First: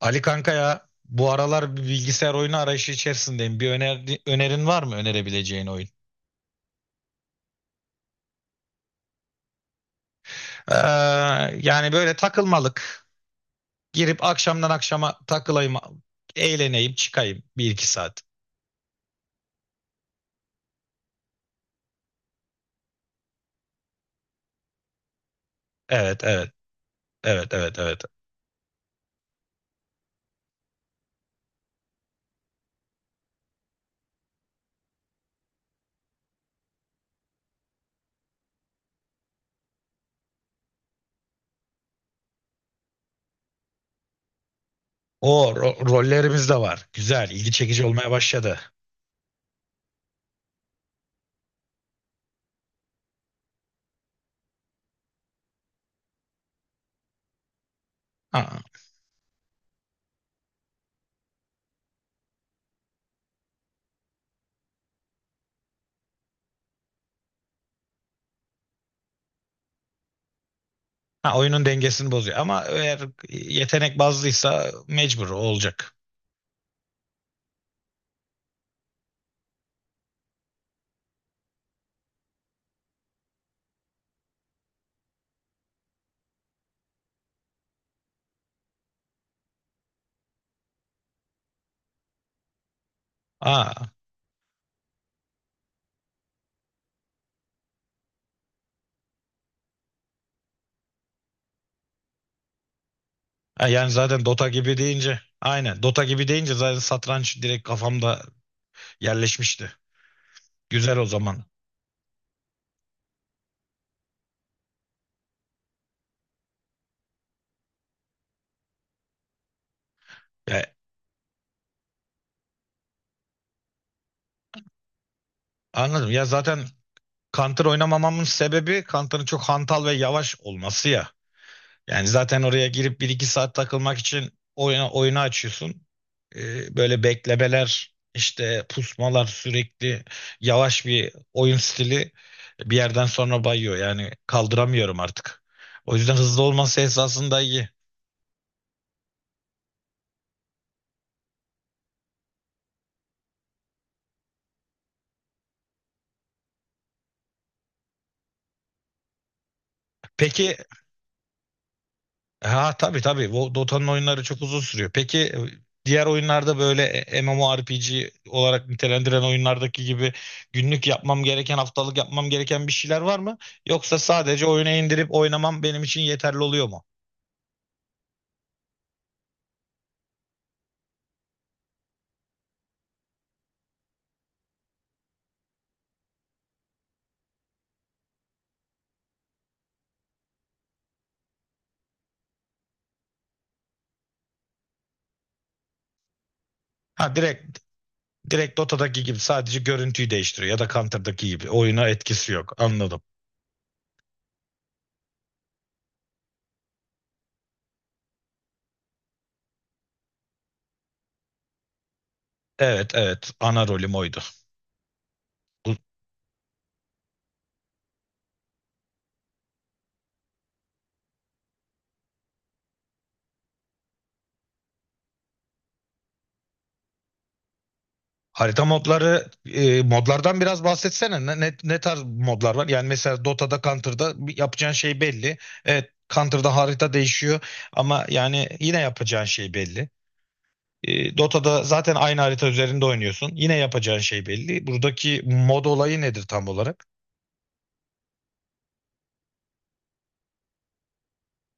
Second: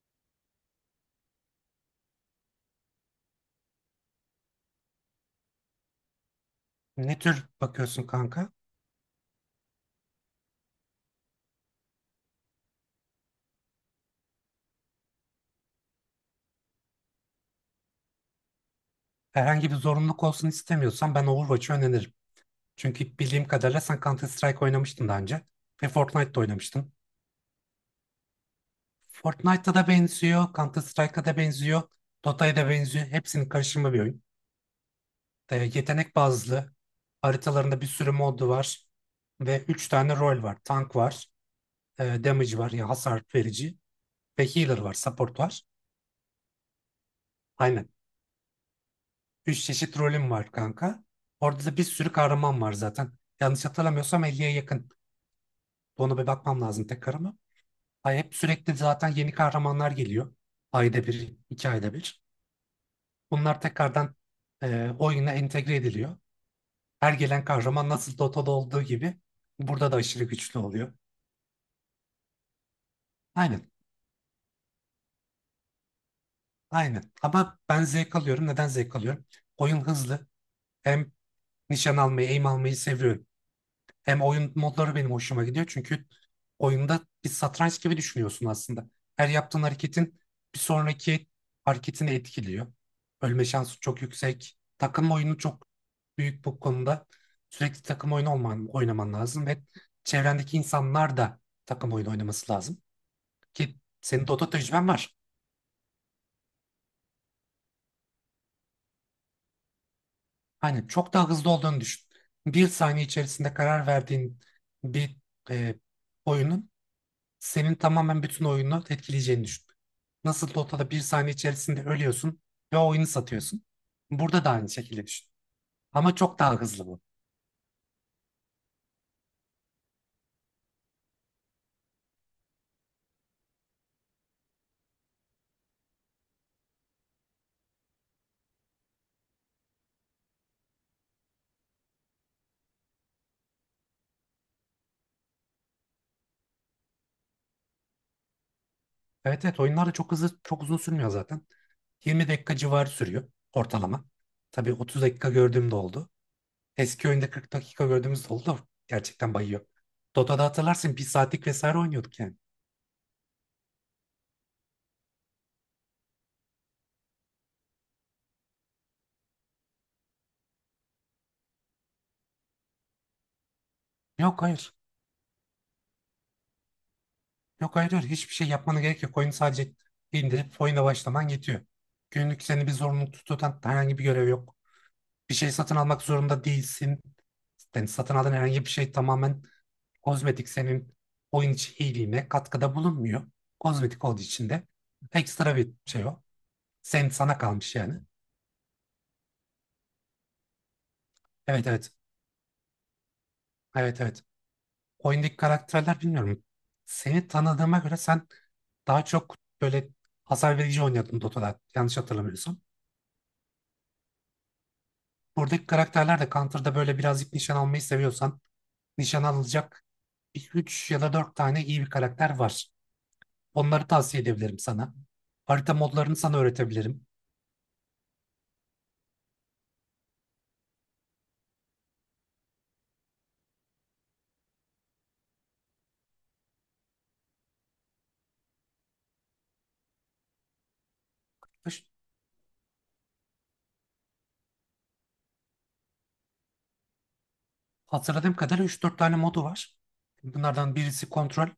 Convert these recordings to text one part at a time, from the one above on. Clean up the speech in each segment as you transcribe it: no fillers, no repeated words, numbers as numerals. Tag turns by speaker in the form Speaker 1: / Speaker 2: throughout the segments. Speaker 1: Ali kanka ya bu aralar bir bilgisayar oyunu arayışı içerisindeyim. Önerin var mı önerebileceğin oyun?
Speaker 2: Ne tür bakıyorsun kanka?
Speaker 1: Ee, Yani böyle takılmalık. Girip akşamdan akşama takılayım, eğleneyim, çıkayım bir iki saat.
Speaker 2: Herhangi bir zorunluluk olsun istemiyorsan ben Overwatch'ı öneririm. Çünkü bildiğim kadarıyla sen Counter Strike oynamıştın daha önce. Ve
Speaker 1: Evet,
Speaker 2: Fortnite'da
Speaker 1: evet,
Speaker 2: oynamıştın.
Speaker 1: evet, evet, evet.
Speaker 2: Fortnite'da da benziyor, Counter Strike'a da benziyor, Dota'ya da benziyor. Hepsinin karışımı bir oyun. E, yetenek bazlı. Haritalarında bir sürü modu var. Ve 3 tane rol var. Tank var, damage var, yani hasar verici. Ve healer var, support var.
Speaker 1: Rollerimiz de var. Güzel, ilgi çekici
Speaker 2: Aynen.
Speaker 1: olmaya başladı.
Speaker 2: Üç çeşit rolüm var kanka. Orada da bir sürü kahraman var zaten. Yanlış hatırlamıyorsam 50'ye yakın. Ona bir bakmam lazım tekrar ama. Ay hep
Speaker 1: Ha,
Speaker 2: sürekli zaten yeni kahramanlar geliyor. Ayda bir, iki ayda bir. Bunlar tekrardan oyuna entegre ediliyor. Her gelen kahraman nasıl Dota'da olduğu gibi burada da aşırı güçlü oluyor.
Speaker 1: ha, Oyunun dengesini bozuyor ama eğer
Speaker 2: Aynen,
Speaker 1: yetenek bazlıysa mecbur olacak.
Speaker 2: aynen. Ama ben zevk alıyorum. Neden zevk alıyorum? Oyun hızlı. Hem nişan almayı, aim almayı seviyorum. Hem oyun modları benim hoşuma gidiyor çünkü oyunda bir satranç gibi düşünüyorsun aslında. Her yaptığın hareketin bir sonraki hareketini etkiliyor. Ölme şansı
Speaker 1: Ha,
Speaker 2: çok yüksek. Takım oyunu çok büyük bu konuda. Sürekli takım oyunu olman, oynaman lazım ve çevrendeki insanlar da takım oyunu oynaması lazım.
Speaker 1: ha,
Speaker 2: Ki
Speaker 1: Yani zaten
Speaker 2: senin
Speaker 1: Dota
Speaker 2: Dota
Speaker 1: gibi
Speaker 2: tecrüben var.
Speaker 1: deyince aynen. Dota gibi deyince zaten satranç direkt kafamda yerleşmişti.
Speaker 2: Aynen
Speaker 1: Güzel o
Speaker 2: çok daha
Speaker 1: zaman.
Speaker 2: hızlı olduğunu düşün. Bir saniye içerisinde karar verdiğin bir e, oyunun senin tamamen bütün oyunu etkileyeceğini düşün. Nasıl
Speaker 1: Ya,
Speaker 2: Dota'da bir saniye içerisinde ölüyorsun ve o oyunu satıyorsun. Burada da aynı şekilde düşün.
Speaker 1: Anladım.
Speaker 2: Ama
Speaker 1: Ya
Speaker 2: çok daha
Speaker 1: zaten
Speaker 2: hızlı bu.
Speaker 1: Counter oynamamamın sebebi Counter'ın çok hantal ve yavaş olması ya. Yani zaten oraya girip bir iki saat takılmak için oyunu açıyorsun. Böyle beklemeler, işte pusmalar sürekli yavaş bir oyun stili bir yerden sonra bayıyor. Yani kaldıramıyorum artık. O yüzden hızlı olması esasında iyi.
Speaker 2: Evet evet, oyunlar da çok hızlı, çok uzun sürmüyor zaten. 20 dakika civarı sürüyor ortalama. Tabii 30 dakika gördüğüm de oldu. Eski oyunda 40 dakika gördüğümüz de oldu da gerçekten bayıyor. Dota'da
Speaker 1: Peki,
Speaker 2: hatırlarsın bir saatlik vesaire oynuyorduk yani.
Speaker 1: ha tabii tabii. Dota'nın oyunları çok uzun sürüyor. Peki, diğer oyunlarda böyle, MMORPG olarak nitelendiren oyunlardaki gibi günlük yapmam gereken, haftalık yapmam gereken bir şeyler var mı? Yoksa
Speaker 2: Yok,
Speaker 1: sadece oyuna
Speaker 2: hayır.
Speaker 1: indirip oynamam benim için yeterli oluyor mu?
Speaker 2: Yok hayır, hayır, hiçbir şey yapmana gerek yok. Oyunu sadece indirip oyuna başlaman yetiyor. Günlük seni bir zorunlu tutan herhangi bir görev yok. Bir şey satın almak zorunda değilsin. Yani satın aldığın herhangi bir şey tamamen kozmetik, senin oyun içi iyiliğine katkıda bulunmuyor. Kozmetik olduğu için de ekstra bir şey o.
Speaker 1: Ha
Speaker 2: Sen sana
Speaker 1: direkt,
Speaker 2: kalmış yani.
Speaker 1: direkt Dota'daki gibi sadece görüntüyü değiştiriyor ya da Counter'daki gibi
Speaker 2: Evet,
Speaker 1: oyuna
Speaker 2: evet.
Speaker 1: etkisi yok. Anladım.
Speaker 2: Evet, evet. Oyundaki karakterler bilmiyorum. Seni tanıdığıma göre sen daha çok böyle hasar verici oynuyordun Dota'da. Yanlış hatırlamıyorsam.
Speaker 1: Evet evet, ana rolüm oydu.
Speaker 2: Buradaki
Speaker 1: Bu
Speaker 2: karakterler de Counter'da böyle birazcık nişan almayı seviyorsan nişan alacak 3 ya da 4 tane iyi bir karakter var. Onları tavsiye edebilirim sana. Harita modlarını sana öğretebilirim.
Speaker 1: harita modları, modlardan biraz bahsetsene. Ne tarz modlar var? Yani mesela Dota'da, Counter'da bir yapacağın şey belli. Evet, Counter'da harita değişiyor ama yani yine yapacağın şey belli. E, Dota'da
Speaker 2: Üç-
Speaker 1: zaten aynı harita üzerinde oynuyorsun. Yine yapacağın şey belli. Buradaki mod olayı nedir tam olarak?
Speaker 2: Hatırladığım kadarıyla 3-4 tane modu var. Bunlardan birisi kontrol,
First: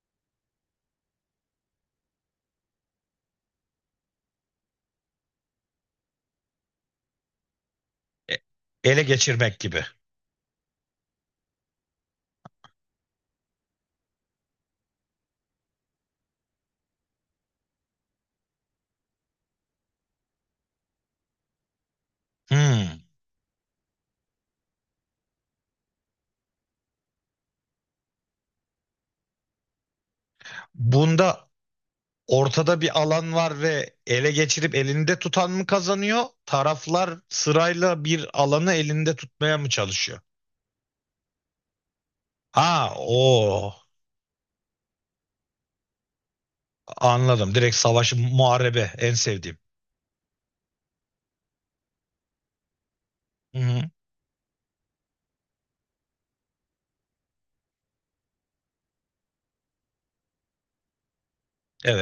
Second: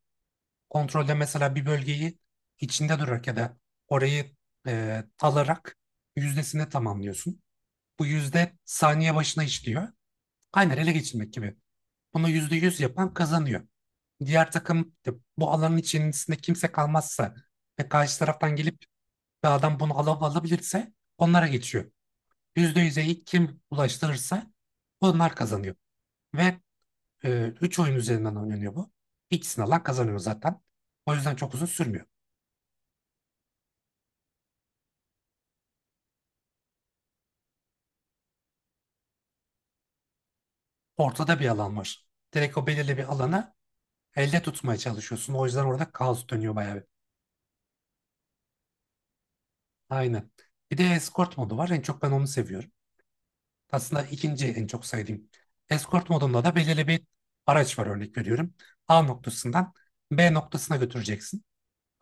Speaker 2: kontrolde mesela bir bölgeyi içinde durarak ya da orayı talarak yüzdesini tamamlıyorsun. Bu
Speaker 1: E,
Speaker 2: yüzde
Speaker 1: Ele
Speaker 2: saniye başına
Speaker 1: geçirmek gibi.
Speaker 2: işliyor. Aynen, ele geçirmek gibi. Bunu yüzde yüz yapan kazanıyor. Diğer takım de bu alanın içerisinde kimse kalmazsa ve karşı taraftan gelip bir adam bunu alıp alabilirse onlara geçiyor. Yüzde
Speaker 1: Hmm.
Speaker 2: yüze ilk kim ulaştırırsa onlar kazanıyor. Ve üç oyun üzerinden oynanıyor bu. İkisini alan kazanıyor zaten. O yüzden
Speaker 1: Bunda
Speaker 2: çok uzun sürmüyor.
Speaker 1: ortada bir alan var ve ele geçirip elinde tutan mı kazanıyor? Taraflar sırayla bir alanı elinde tutmaya mı çalışıyor?
Speaker 2: Ortada bir alan var. Direkt o
Speaker 1: Ha
Speaker 2: belirli bir alana
Speaker 1: o
Speaker 2: elde tutmaya çalışıyorsun. O yüzden orada kaos dönüyor bayağı bir.
Speaker 1: Anladım. Direkt savaşı muharebe en sevdiğim.
Speaker 2: Aynen. Bir de escort modu var. En çok ben onu seviyorum.
Speaker 1: Hı hı.
Speaker 2: Aslında ikinci en çok sevdiğim. Escort modunda da belirli bir araç var, örnek veriyorum. A noktasından B noktasına götüreceksin.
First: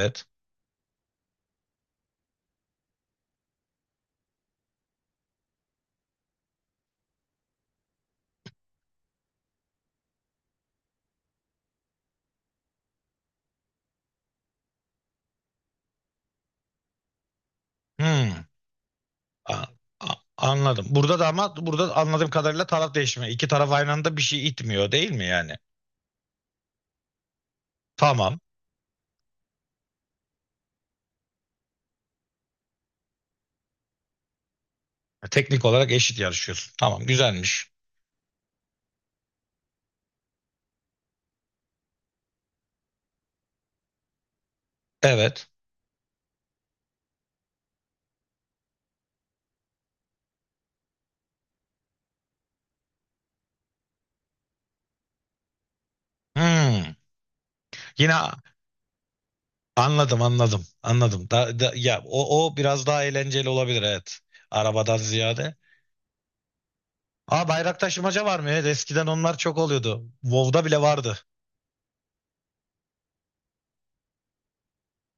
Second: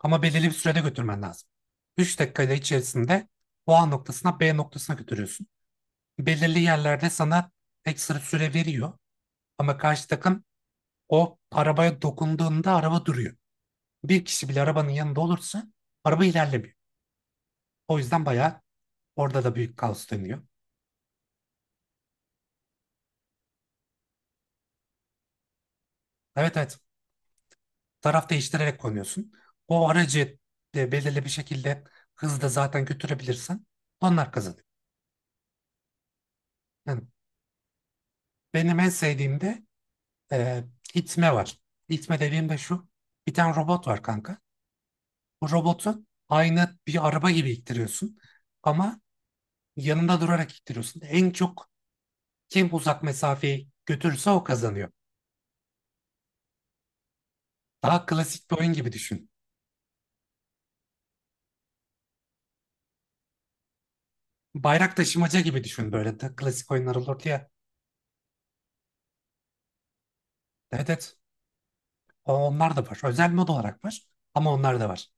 Speaker 2: Ama belirli bir sürede götürmen lazım. 3 dakikayla içerisinde o A noktasına B noktasına götürüyorsun. Belirli yerlerde sana ekstra süre veriyor. Ama karşı takım o arabaya dokunduğunda araba duruyor. Bir kişi bile arabanın yanında olursa araba ilerlemiyor. O yüzden
Speaker 1: Hı.
Speaker 2: bayağı orada da
Speaker 1: A-
Speaker 2: büyük kaos dönüyor.
Speaker 1: Anladım. Burada da, ama burada anladığım kadarıyla taraf değişimi. İki taraf aynı anda bir şey itmiyor değil mi yani?
Speaker 2: Evet, evet. Taraf
Speaker 1: Tamam.
Speaker 2: değiştirerek konuyorsun. O aracı de belirli bir şekilde hızda zaten götürebilirsen onlar kazanıyor.
Speaker 1: Teknik olarak eşit yarışıyorsun.
Speaker 2: Yani
Speaker 1: Tamam, güzelmiş.
Speaker 2: benim en sevdiğim de e, itme var. İtme dediğim de şu. Bir tane robot var kanka.
Speaker 1: Evet.
Speaker 2: Bu robotu aynı bir araba gibi ittiriyorsun. Ama yanında durarak ittiriyorsun. En çok kim uzak mesafeyi götürürse o kazanıyor.
Speaker 1: Hı.
Speaker 2: Daha
Speaker 1: Yine a-
Speaker 2: klasik bir oyun gibi düşün.
Speaker 1: Anladım, anladım, anladım. Ya o, o biraz daha eğlenceli olabilir, evet.
Speaker 2: Bayrak
Speaker 1: Arabadan
Speaker 2: taşımaca
Speaker 1: ziyade.
Speaker 2: gibi düşün, böyle de klasik oyunlar olurdu
Speaker 1: Aa,
Speaker 2: ya.
Speaker 1: bayrak taşımaca var mı? Evet, eskiden onlar çok oluyordu. WoW'da bile
Speaker 2: Evet,
Speaker 1: vardı.
Speaker 2: evet. Onlar da var. Özel mod olarak var. Ama onlar da var.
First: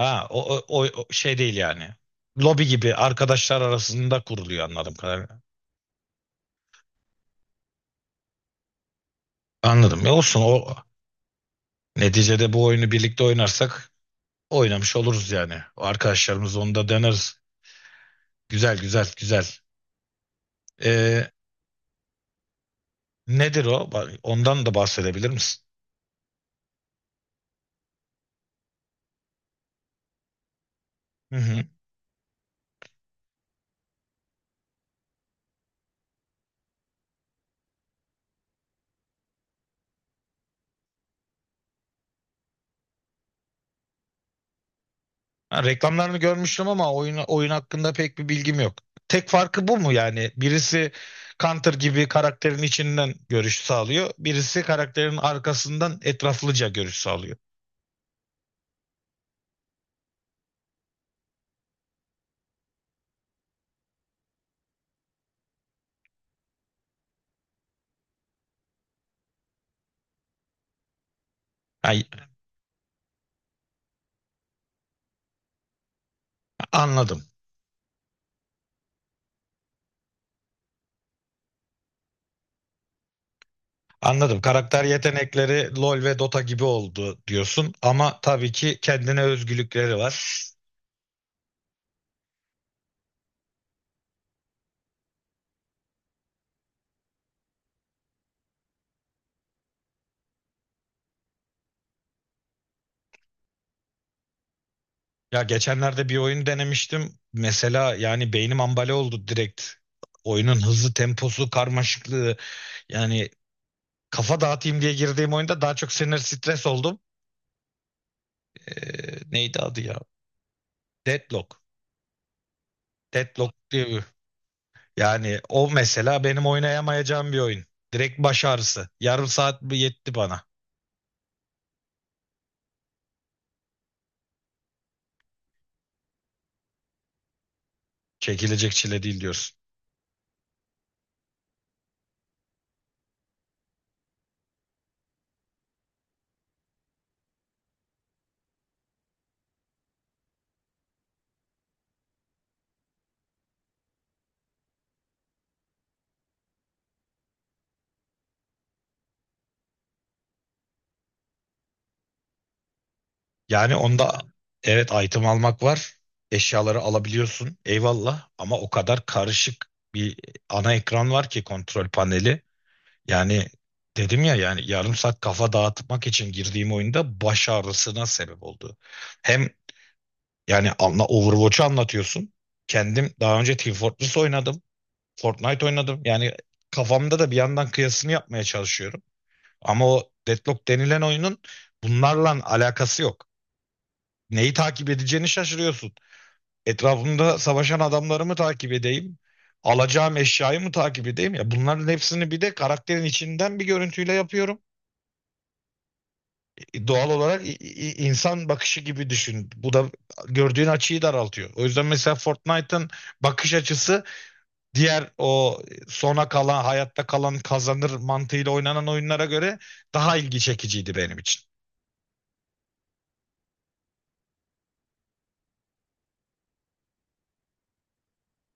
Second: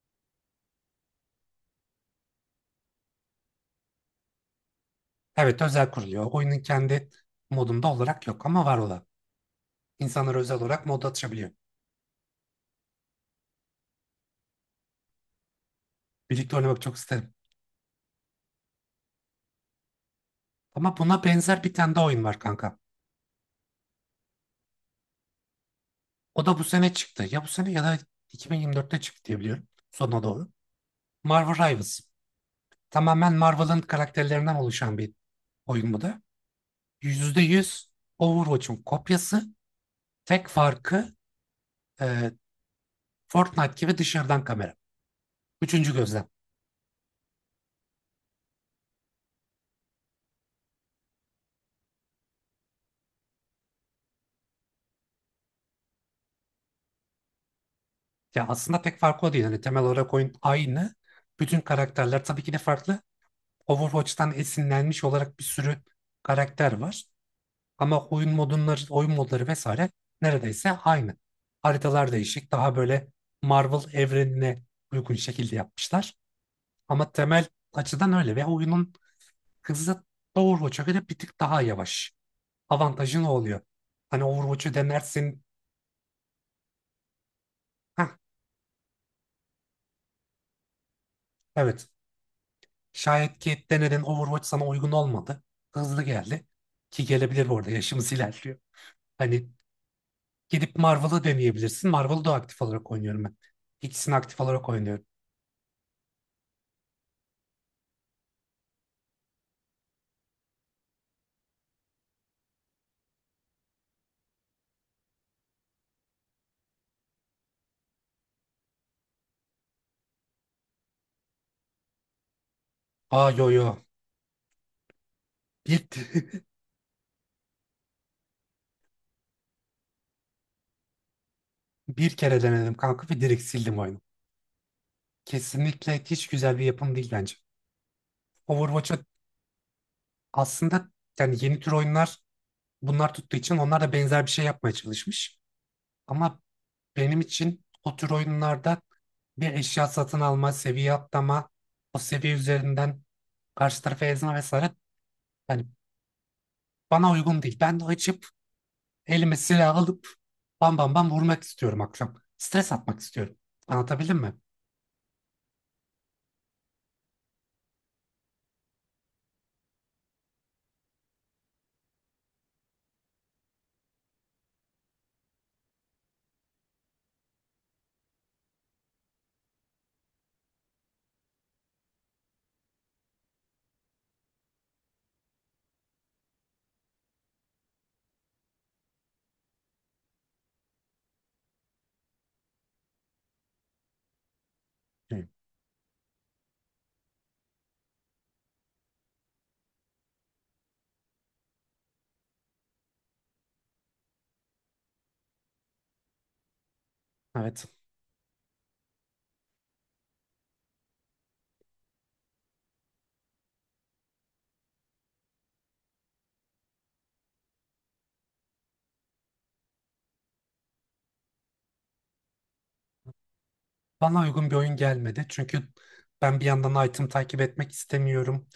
Speaker 1: O şey değil yani. Lobi gibi arkadaşlar arasında kuruluyor anladım kadarıyla.
Speaker 2: Evet, özel kuruluyor. Oyunun kendi modunda olarak yok ama var olan.
Speaker 1: Anladım. Ya
Speaker 2: İnsanlar
Speaker 1: olsun,
Speaker 2: özel
Speaker 1: o
Speaker 2: olarak mod atışabiliyor.
Speaker 1: neticede bu oyunu birlikte oynarsak oynamış oluruz yani. O arkadaşlarımız,
Speaker 2: Birlikte
Speaker 1: onu
Speaker 2: oynamak
Speaker 1: da
Speaker 2: çok isterim.
Speaker 1: deneriz. Güzel, güzel, güzel.
Speaker 2: Ama buna
Speaker 1: Ee,
Speaker 2: benzer bir tane daha oyun var kanka.
Speaker 1: Nedir o? Ondan da bahsedebilir misin?
Speaker 2: O da bu sene çıktı. Ya bu sene ya da 2024'te çıktı diye biliyorum. Sonuna doğru.
Speaker 1: Hı
Speaker 2: Marvel
Speaker 1: hı.
Speaker 2: Rivals. Tamamen Marvel'ın karakterlerinden oluşan bir oyun bu da. Yüzde yüz Overwatch'un kopyası. Tek farkı e, Fortnite gibi dışarıdan kamera.
Speaker 1: Ha,
Speaker 2: Üçüncü
Speaker 1: reklamlarını
Speaker 2: gözlem.
Speaker 1: görmüştüm ama oyun hakkında pek bir bilgim yok. Tek farkı bu mu yani? Birisi Counter gibi karakterin içinden görüş sağlıyor. Birisi karakterin arkasından etraflıca görüş sağlıyor.
Speaker 2: Ya aslında pek farkı o değil. Hani temel olarak oyun aynı. Bütün karakterler tabii ki de farklı. Overwatch'tan esinlenmiş olarak bir sürü karakter var. Ama oyun modunları, oyun modları vesaire neredeyse aynı.
Speaker 1: Ay,
Speaker 2: Haritalar değişik. Daha böyle Marvel evrenine uygun şekilde yapmışlar. Ama
Speaker 1: Anladım.
Speaker 2: temel açıdan öyle ve oyunun hızı Overwatch'a göre bir tık daha yavaş. Avantajı ne oluyor? Hani
Speaker 1: Anladım.
Speaker 2: Overwatch'u
Speaker 1: Karakter
Speaker 2: denersin.
Speaker 1: yetenekleri LoL ve Dota gibi oldu diyorsun
Speaker 2: Hah,
Speaker 1: ama tabii ki kendine özgülükleri var.
Speaker 2: evet. Şayet Cade Denner'in Overwatch sana uygun olmadı. Hızlı geldi. Ki gelebilir, bu arada yaşımız ilerliyor. Hani gidip Marvel'ı deneyebilirsin. Marvel'ı da aktif olarak oynuyorum ben. İkisini aktif olarak oynuyorum.
Speaker 1: Ya geçenlerde bir oyun denemiştim. Mesela yani beynim ambale oldu direkt. Oyunun hızı, temposu, karmaşıklığı. Yani kafa dağıtayım diye girdiğim oyunda daha çok sinir stres oldum. Neydi adı ya? Deadlock.
Speaker 2: Aa, yo
Speaker 1: Deadlock
Speaker 2: yo.
Speaker 1: diye bir. Yani o
Speaker 2: Bir,
Speaker 1: mesela benim oynayamayacağım bir oyun. Direkt baş ağrısı. Yarım saat mi yetti bana.
Speaker 2: bir kere denedim kanka ve direkt sildim oyunu. Kesinlikle hiç güzel bir yapım değil bence.
Speaker 1: Çekilecek
Speaker 2: Overwatch'a
Speaker 1: çile değil diyorsun.
Speaker 2: aslında, yani yeni tür oyunlar bunlar tuttuğu için onlar da benzer bir şey yapmaya çalışmış. Ama benim için o tür oyunlarda bir eşya satın alma, seviye atlama, o seviye üzerinden karşı tarafa ezme vesaire, yani bana uygun değil. Ben de açıp elime silah alıp bam bam bam vurmak istiyorum akşam. Stres atmak istiyorum.
Speaker 1: Yani
Speaker 2: Anlatabildim
Speaker 1: onda
Speaker 2: mi?
Speaker 1: evet, item almak var. Eşyaları alabiliyorsun. Eyvallah, ama o kadar karışık bir ana ekran var ki, kontrol paneli. Yani dedim ya, yani yarım saat kafa dağıtmak için girdiğim oyunda baş ağrısına sebep oldu. Hem yani anla, Overwatch'u anlatıyorsun. Kendim daha önce Team Fortress oynadım. Fortnite oynadım. Yani kafamda da bir yandan kıyasını yapmaya çalışıyorum. Ama o Deadlock denilen oyunun bunlarla alakası yok. Neyi takip edeceğini
Speaker 2: Evet.
Speaker 1: şaşırıyorsun. Etrafımda savaşan adamları mı takip edeyim? Alacağım eşyayı mı takip edeyim? Ya bunların hepsini bir de karakterin içinden bir görüntüyle yapıyorum. E, doğal olarak
Speaker 2: Evet.
Speaker 1: insan bakışı gibi düşün. Bu da gördüğün açıyı daraltıyor. O yüzden mesela Fortnite'ın bakış açısı diğer o sona kalan, hayatta kalan kazanır mantığıyla oynanan oyunlara göre daha ilgi çekiciydi benim için.
Speaker 2: Bana uygun bir oyun gelmedi. Çünkü ben bir yandan item takip etmek istemiyorum.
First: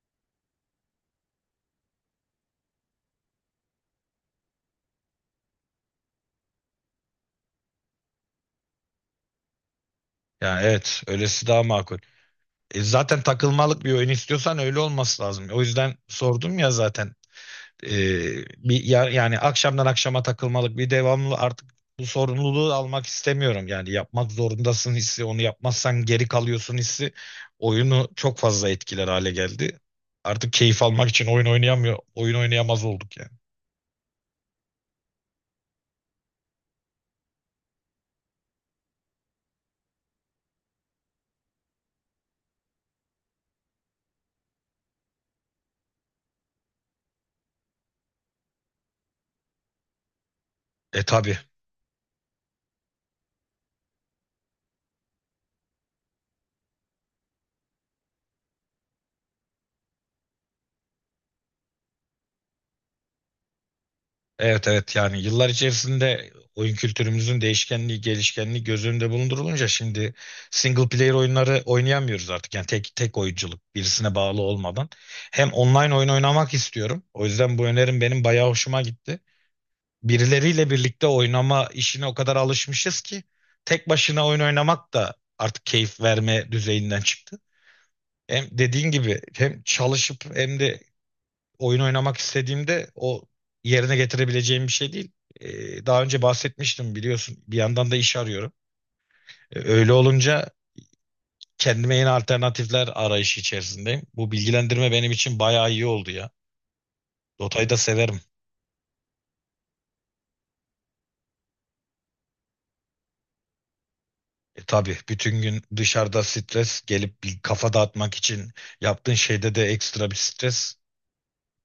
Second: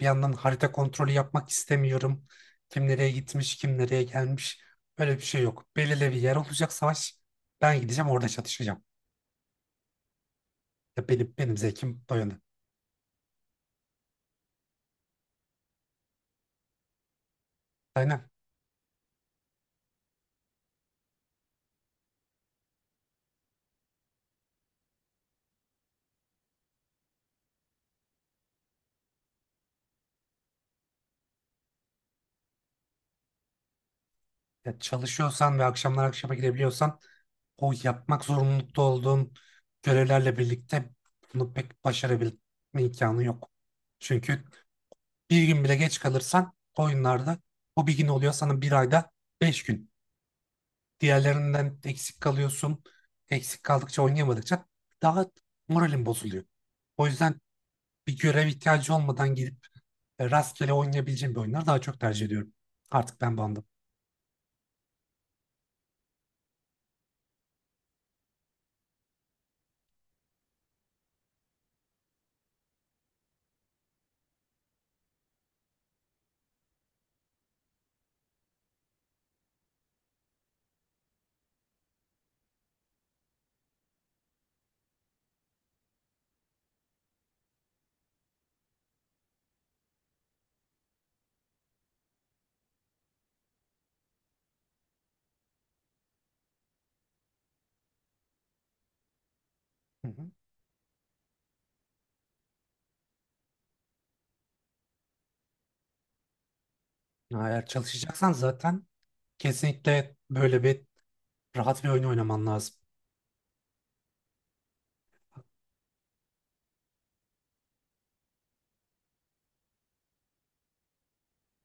Speaker 2: Bir yandan harita kontrolü yapmak istemiyorum. Kim nereye gitmiş, kim nereye gelmiş. Böyle bir şey yok. Belirli bir yer olacak savaş. Ben gideceğim orada çatışacağım.
Speaker 1: Yani evet,
Speaker 2: Ya benim,
Speaker 1: öylesi
Speaker 2: benim
Speaker 1: daha makul.
Speaker 2: zevkim bu yönde.
Speaker 1: E, zaten takılmalık bir oyun istiyorsan öyle olması lazım. O yüzden sordum ya zaten. E,
Speaker 2: Aynen.
Speaker 1: Bir yani akşamdan akşama takılmalık bir devamlı, artık bu sorumluluğu almak istemiyorum. Yani yapmak zorundasın hissi, onu yapmazsan geri kalıyorsun hissi oyunu çok fazla etkiler hale geldi. Artık keyif almak için oyun oynayamaz olduk yani.
Speaker 2: Ya çalışıyorsan ve akşamlar akşama girebiliyorsan o yapmak zorunlulukta olduğun görevlerle birlikte bunu pek başarabilme imkanı yok. Çünkü bir gün bile geç kalırsan oyunlarda o bir gün oluyor sana bir ayda 5 gün.
Speaker 1: E tabi.
Speaker 2: Diğerlerinden eksik kalıyorsun. Eksik kaldıkça, oynayamadıkça daha moralin bozuluyor. O yüzden bir görev ihtiyacı olmadan gidip rastgele oynayabileceğim bir oyunları daha çok tercih ediyorum. Artık ben bandım.
Speaker 1: Evet evet, yani yıllar içerisinde oyun kültürümüzün değişkenliği, gelişkenliği göz önünde bulundurulunca şimdi single player oyunları oynayamıyoruz artık. Yani tek tek oyunculuk, birisine bağlı olmadan. Hem online oyun oynamak istiyorum. O yüzden bu önerim benim bayağı hoşuma gitti. Birileriyle birlikte oynama işine o kadar alışmışız ki tek başına oyun oynamak da artık keyif verme düzeyinden çıktı. Hem dediğin gibi hem çalışıp hem de oyun oynamak istediğimde o yerine getirebileceğim bir şey değil. Daha önce bahsetmiştim biliyorsun. Bir yandan da iş arıyorum. Öyle
Speaker 2: Hı hı.
Speaker 1: olunca kendime yeni alternatifler arayışı içerisindeyim. Bu bilgilendirme benim için bayağı iyi oldu ya.
Speaker 2: Eğer
Speaker 1: Dota'yı da severim.
Speaker 2: çalışacaksan zaten kesinlikle böyle bir rahat bir oyun oynaman lazım.
Speaker 1: E, tabii bütün gün dışarıda stres gelip bir kafa dağıtmak için yaptığın şeyde de ekstra bir stres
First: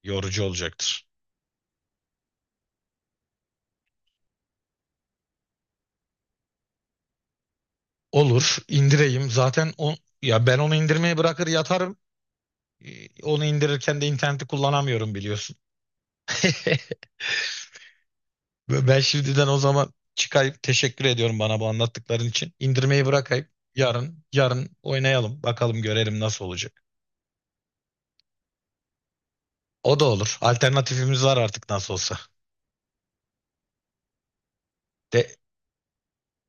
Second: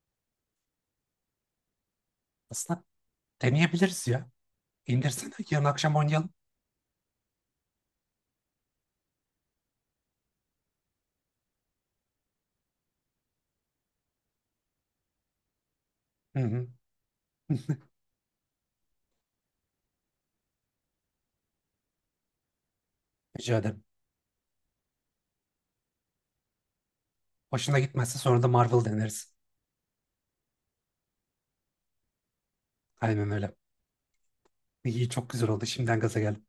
Speaker 1: yorucu olacaktır.
Speaker 2: Aslında deneyebiliriz ya. İndirsene, yarın akşam oynayalım.
Speaker 1: Olur, indireyim. Zaten o, ya ben onu indirmeye bırakır yatarım. Onu indirirken de interneti kullanamıyorum biliyorsun.
Speaker 2: Hı hı.
Speaker 1: Ben şimdiden o zaman çıkayıp teşekkür ediyorum bana bu anlattıkların için. İndirmeyi bırakayım.
Speaker 2: Rica ederim.
Speaker 1: Yarın oynayalım. Bakalım görelim nasıl olacak.
Speaker 2: Hoşuna gitmezse sonra da Marvel deneriz.
Speaker 1: O da olur. Alternatifimiz var artık nasıl olsa.
Speaker 2: Aynen öyle. İyi, çok
Speaker 1: De,
Speaker 2: güzel oldu. Şimdiden gaza geldim.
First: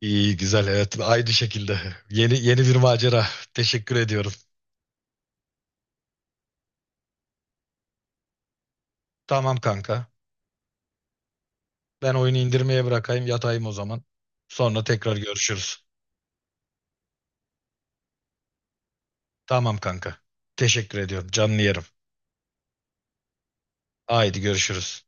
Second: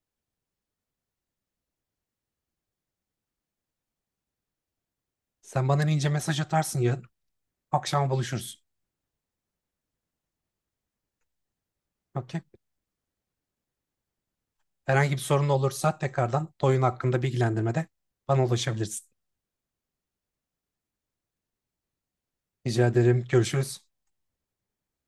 Speaker 1: iyi güzel, evet, aynı şekilde. Yeni yeni bir macera. Teşekkür ediyorum.
Speaker 2: Sen bana ince mesaj atarsın ya. Akşama buluşuruz.
Speaker 1: Tamam kanka. Ben oyunu
Speaker 2: Okey.
Speaker 1: indirmeye bırakayım, yatayım o zaman. Sonra
Speaker 2: Herhangi
Speaker 1: tekrar
Speaker 2: bir sorun
Speaker 1: görüşürüz.
Speaker 2: olursa tekrardan oyun hakkında bilgilendirmede bana ulaşabilirsin.
Speaker 1: Tamam kanka. Teşekkür ediyorum. Canlı yerim.
Speaker 2: Rica ederim. Görüşürüz.
Speaker 1: Haydi görüşürüz.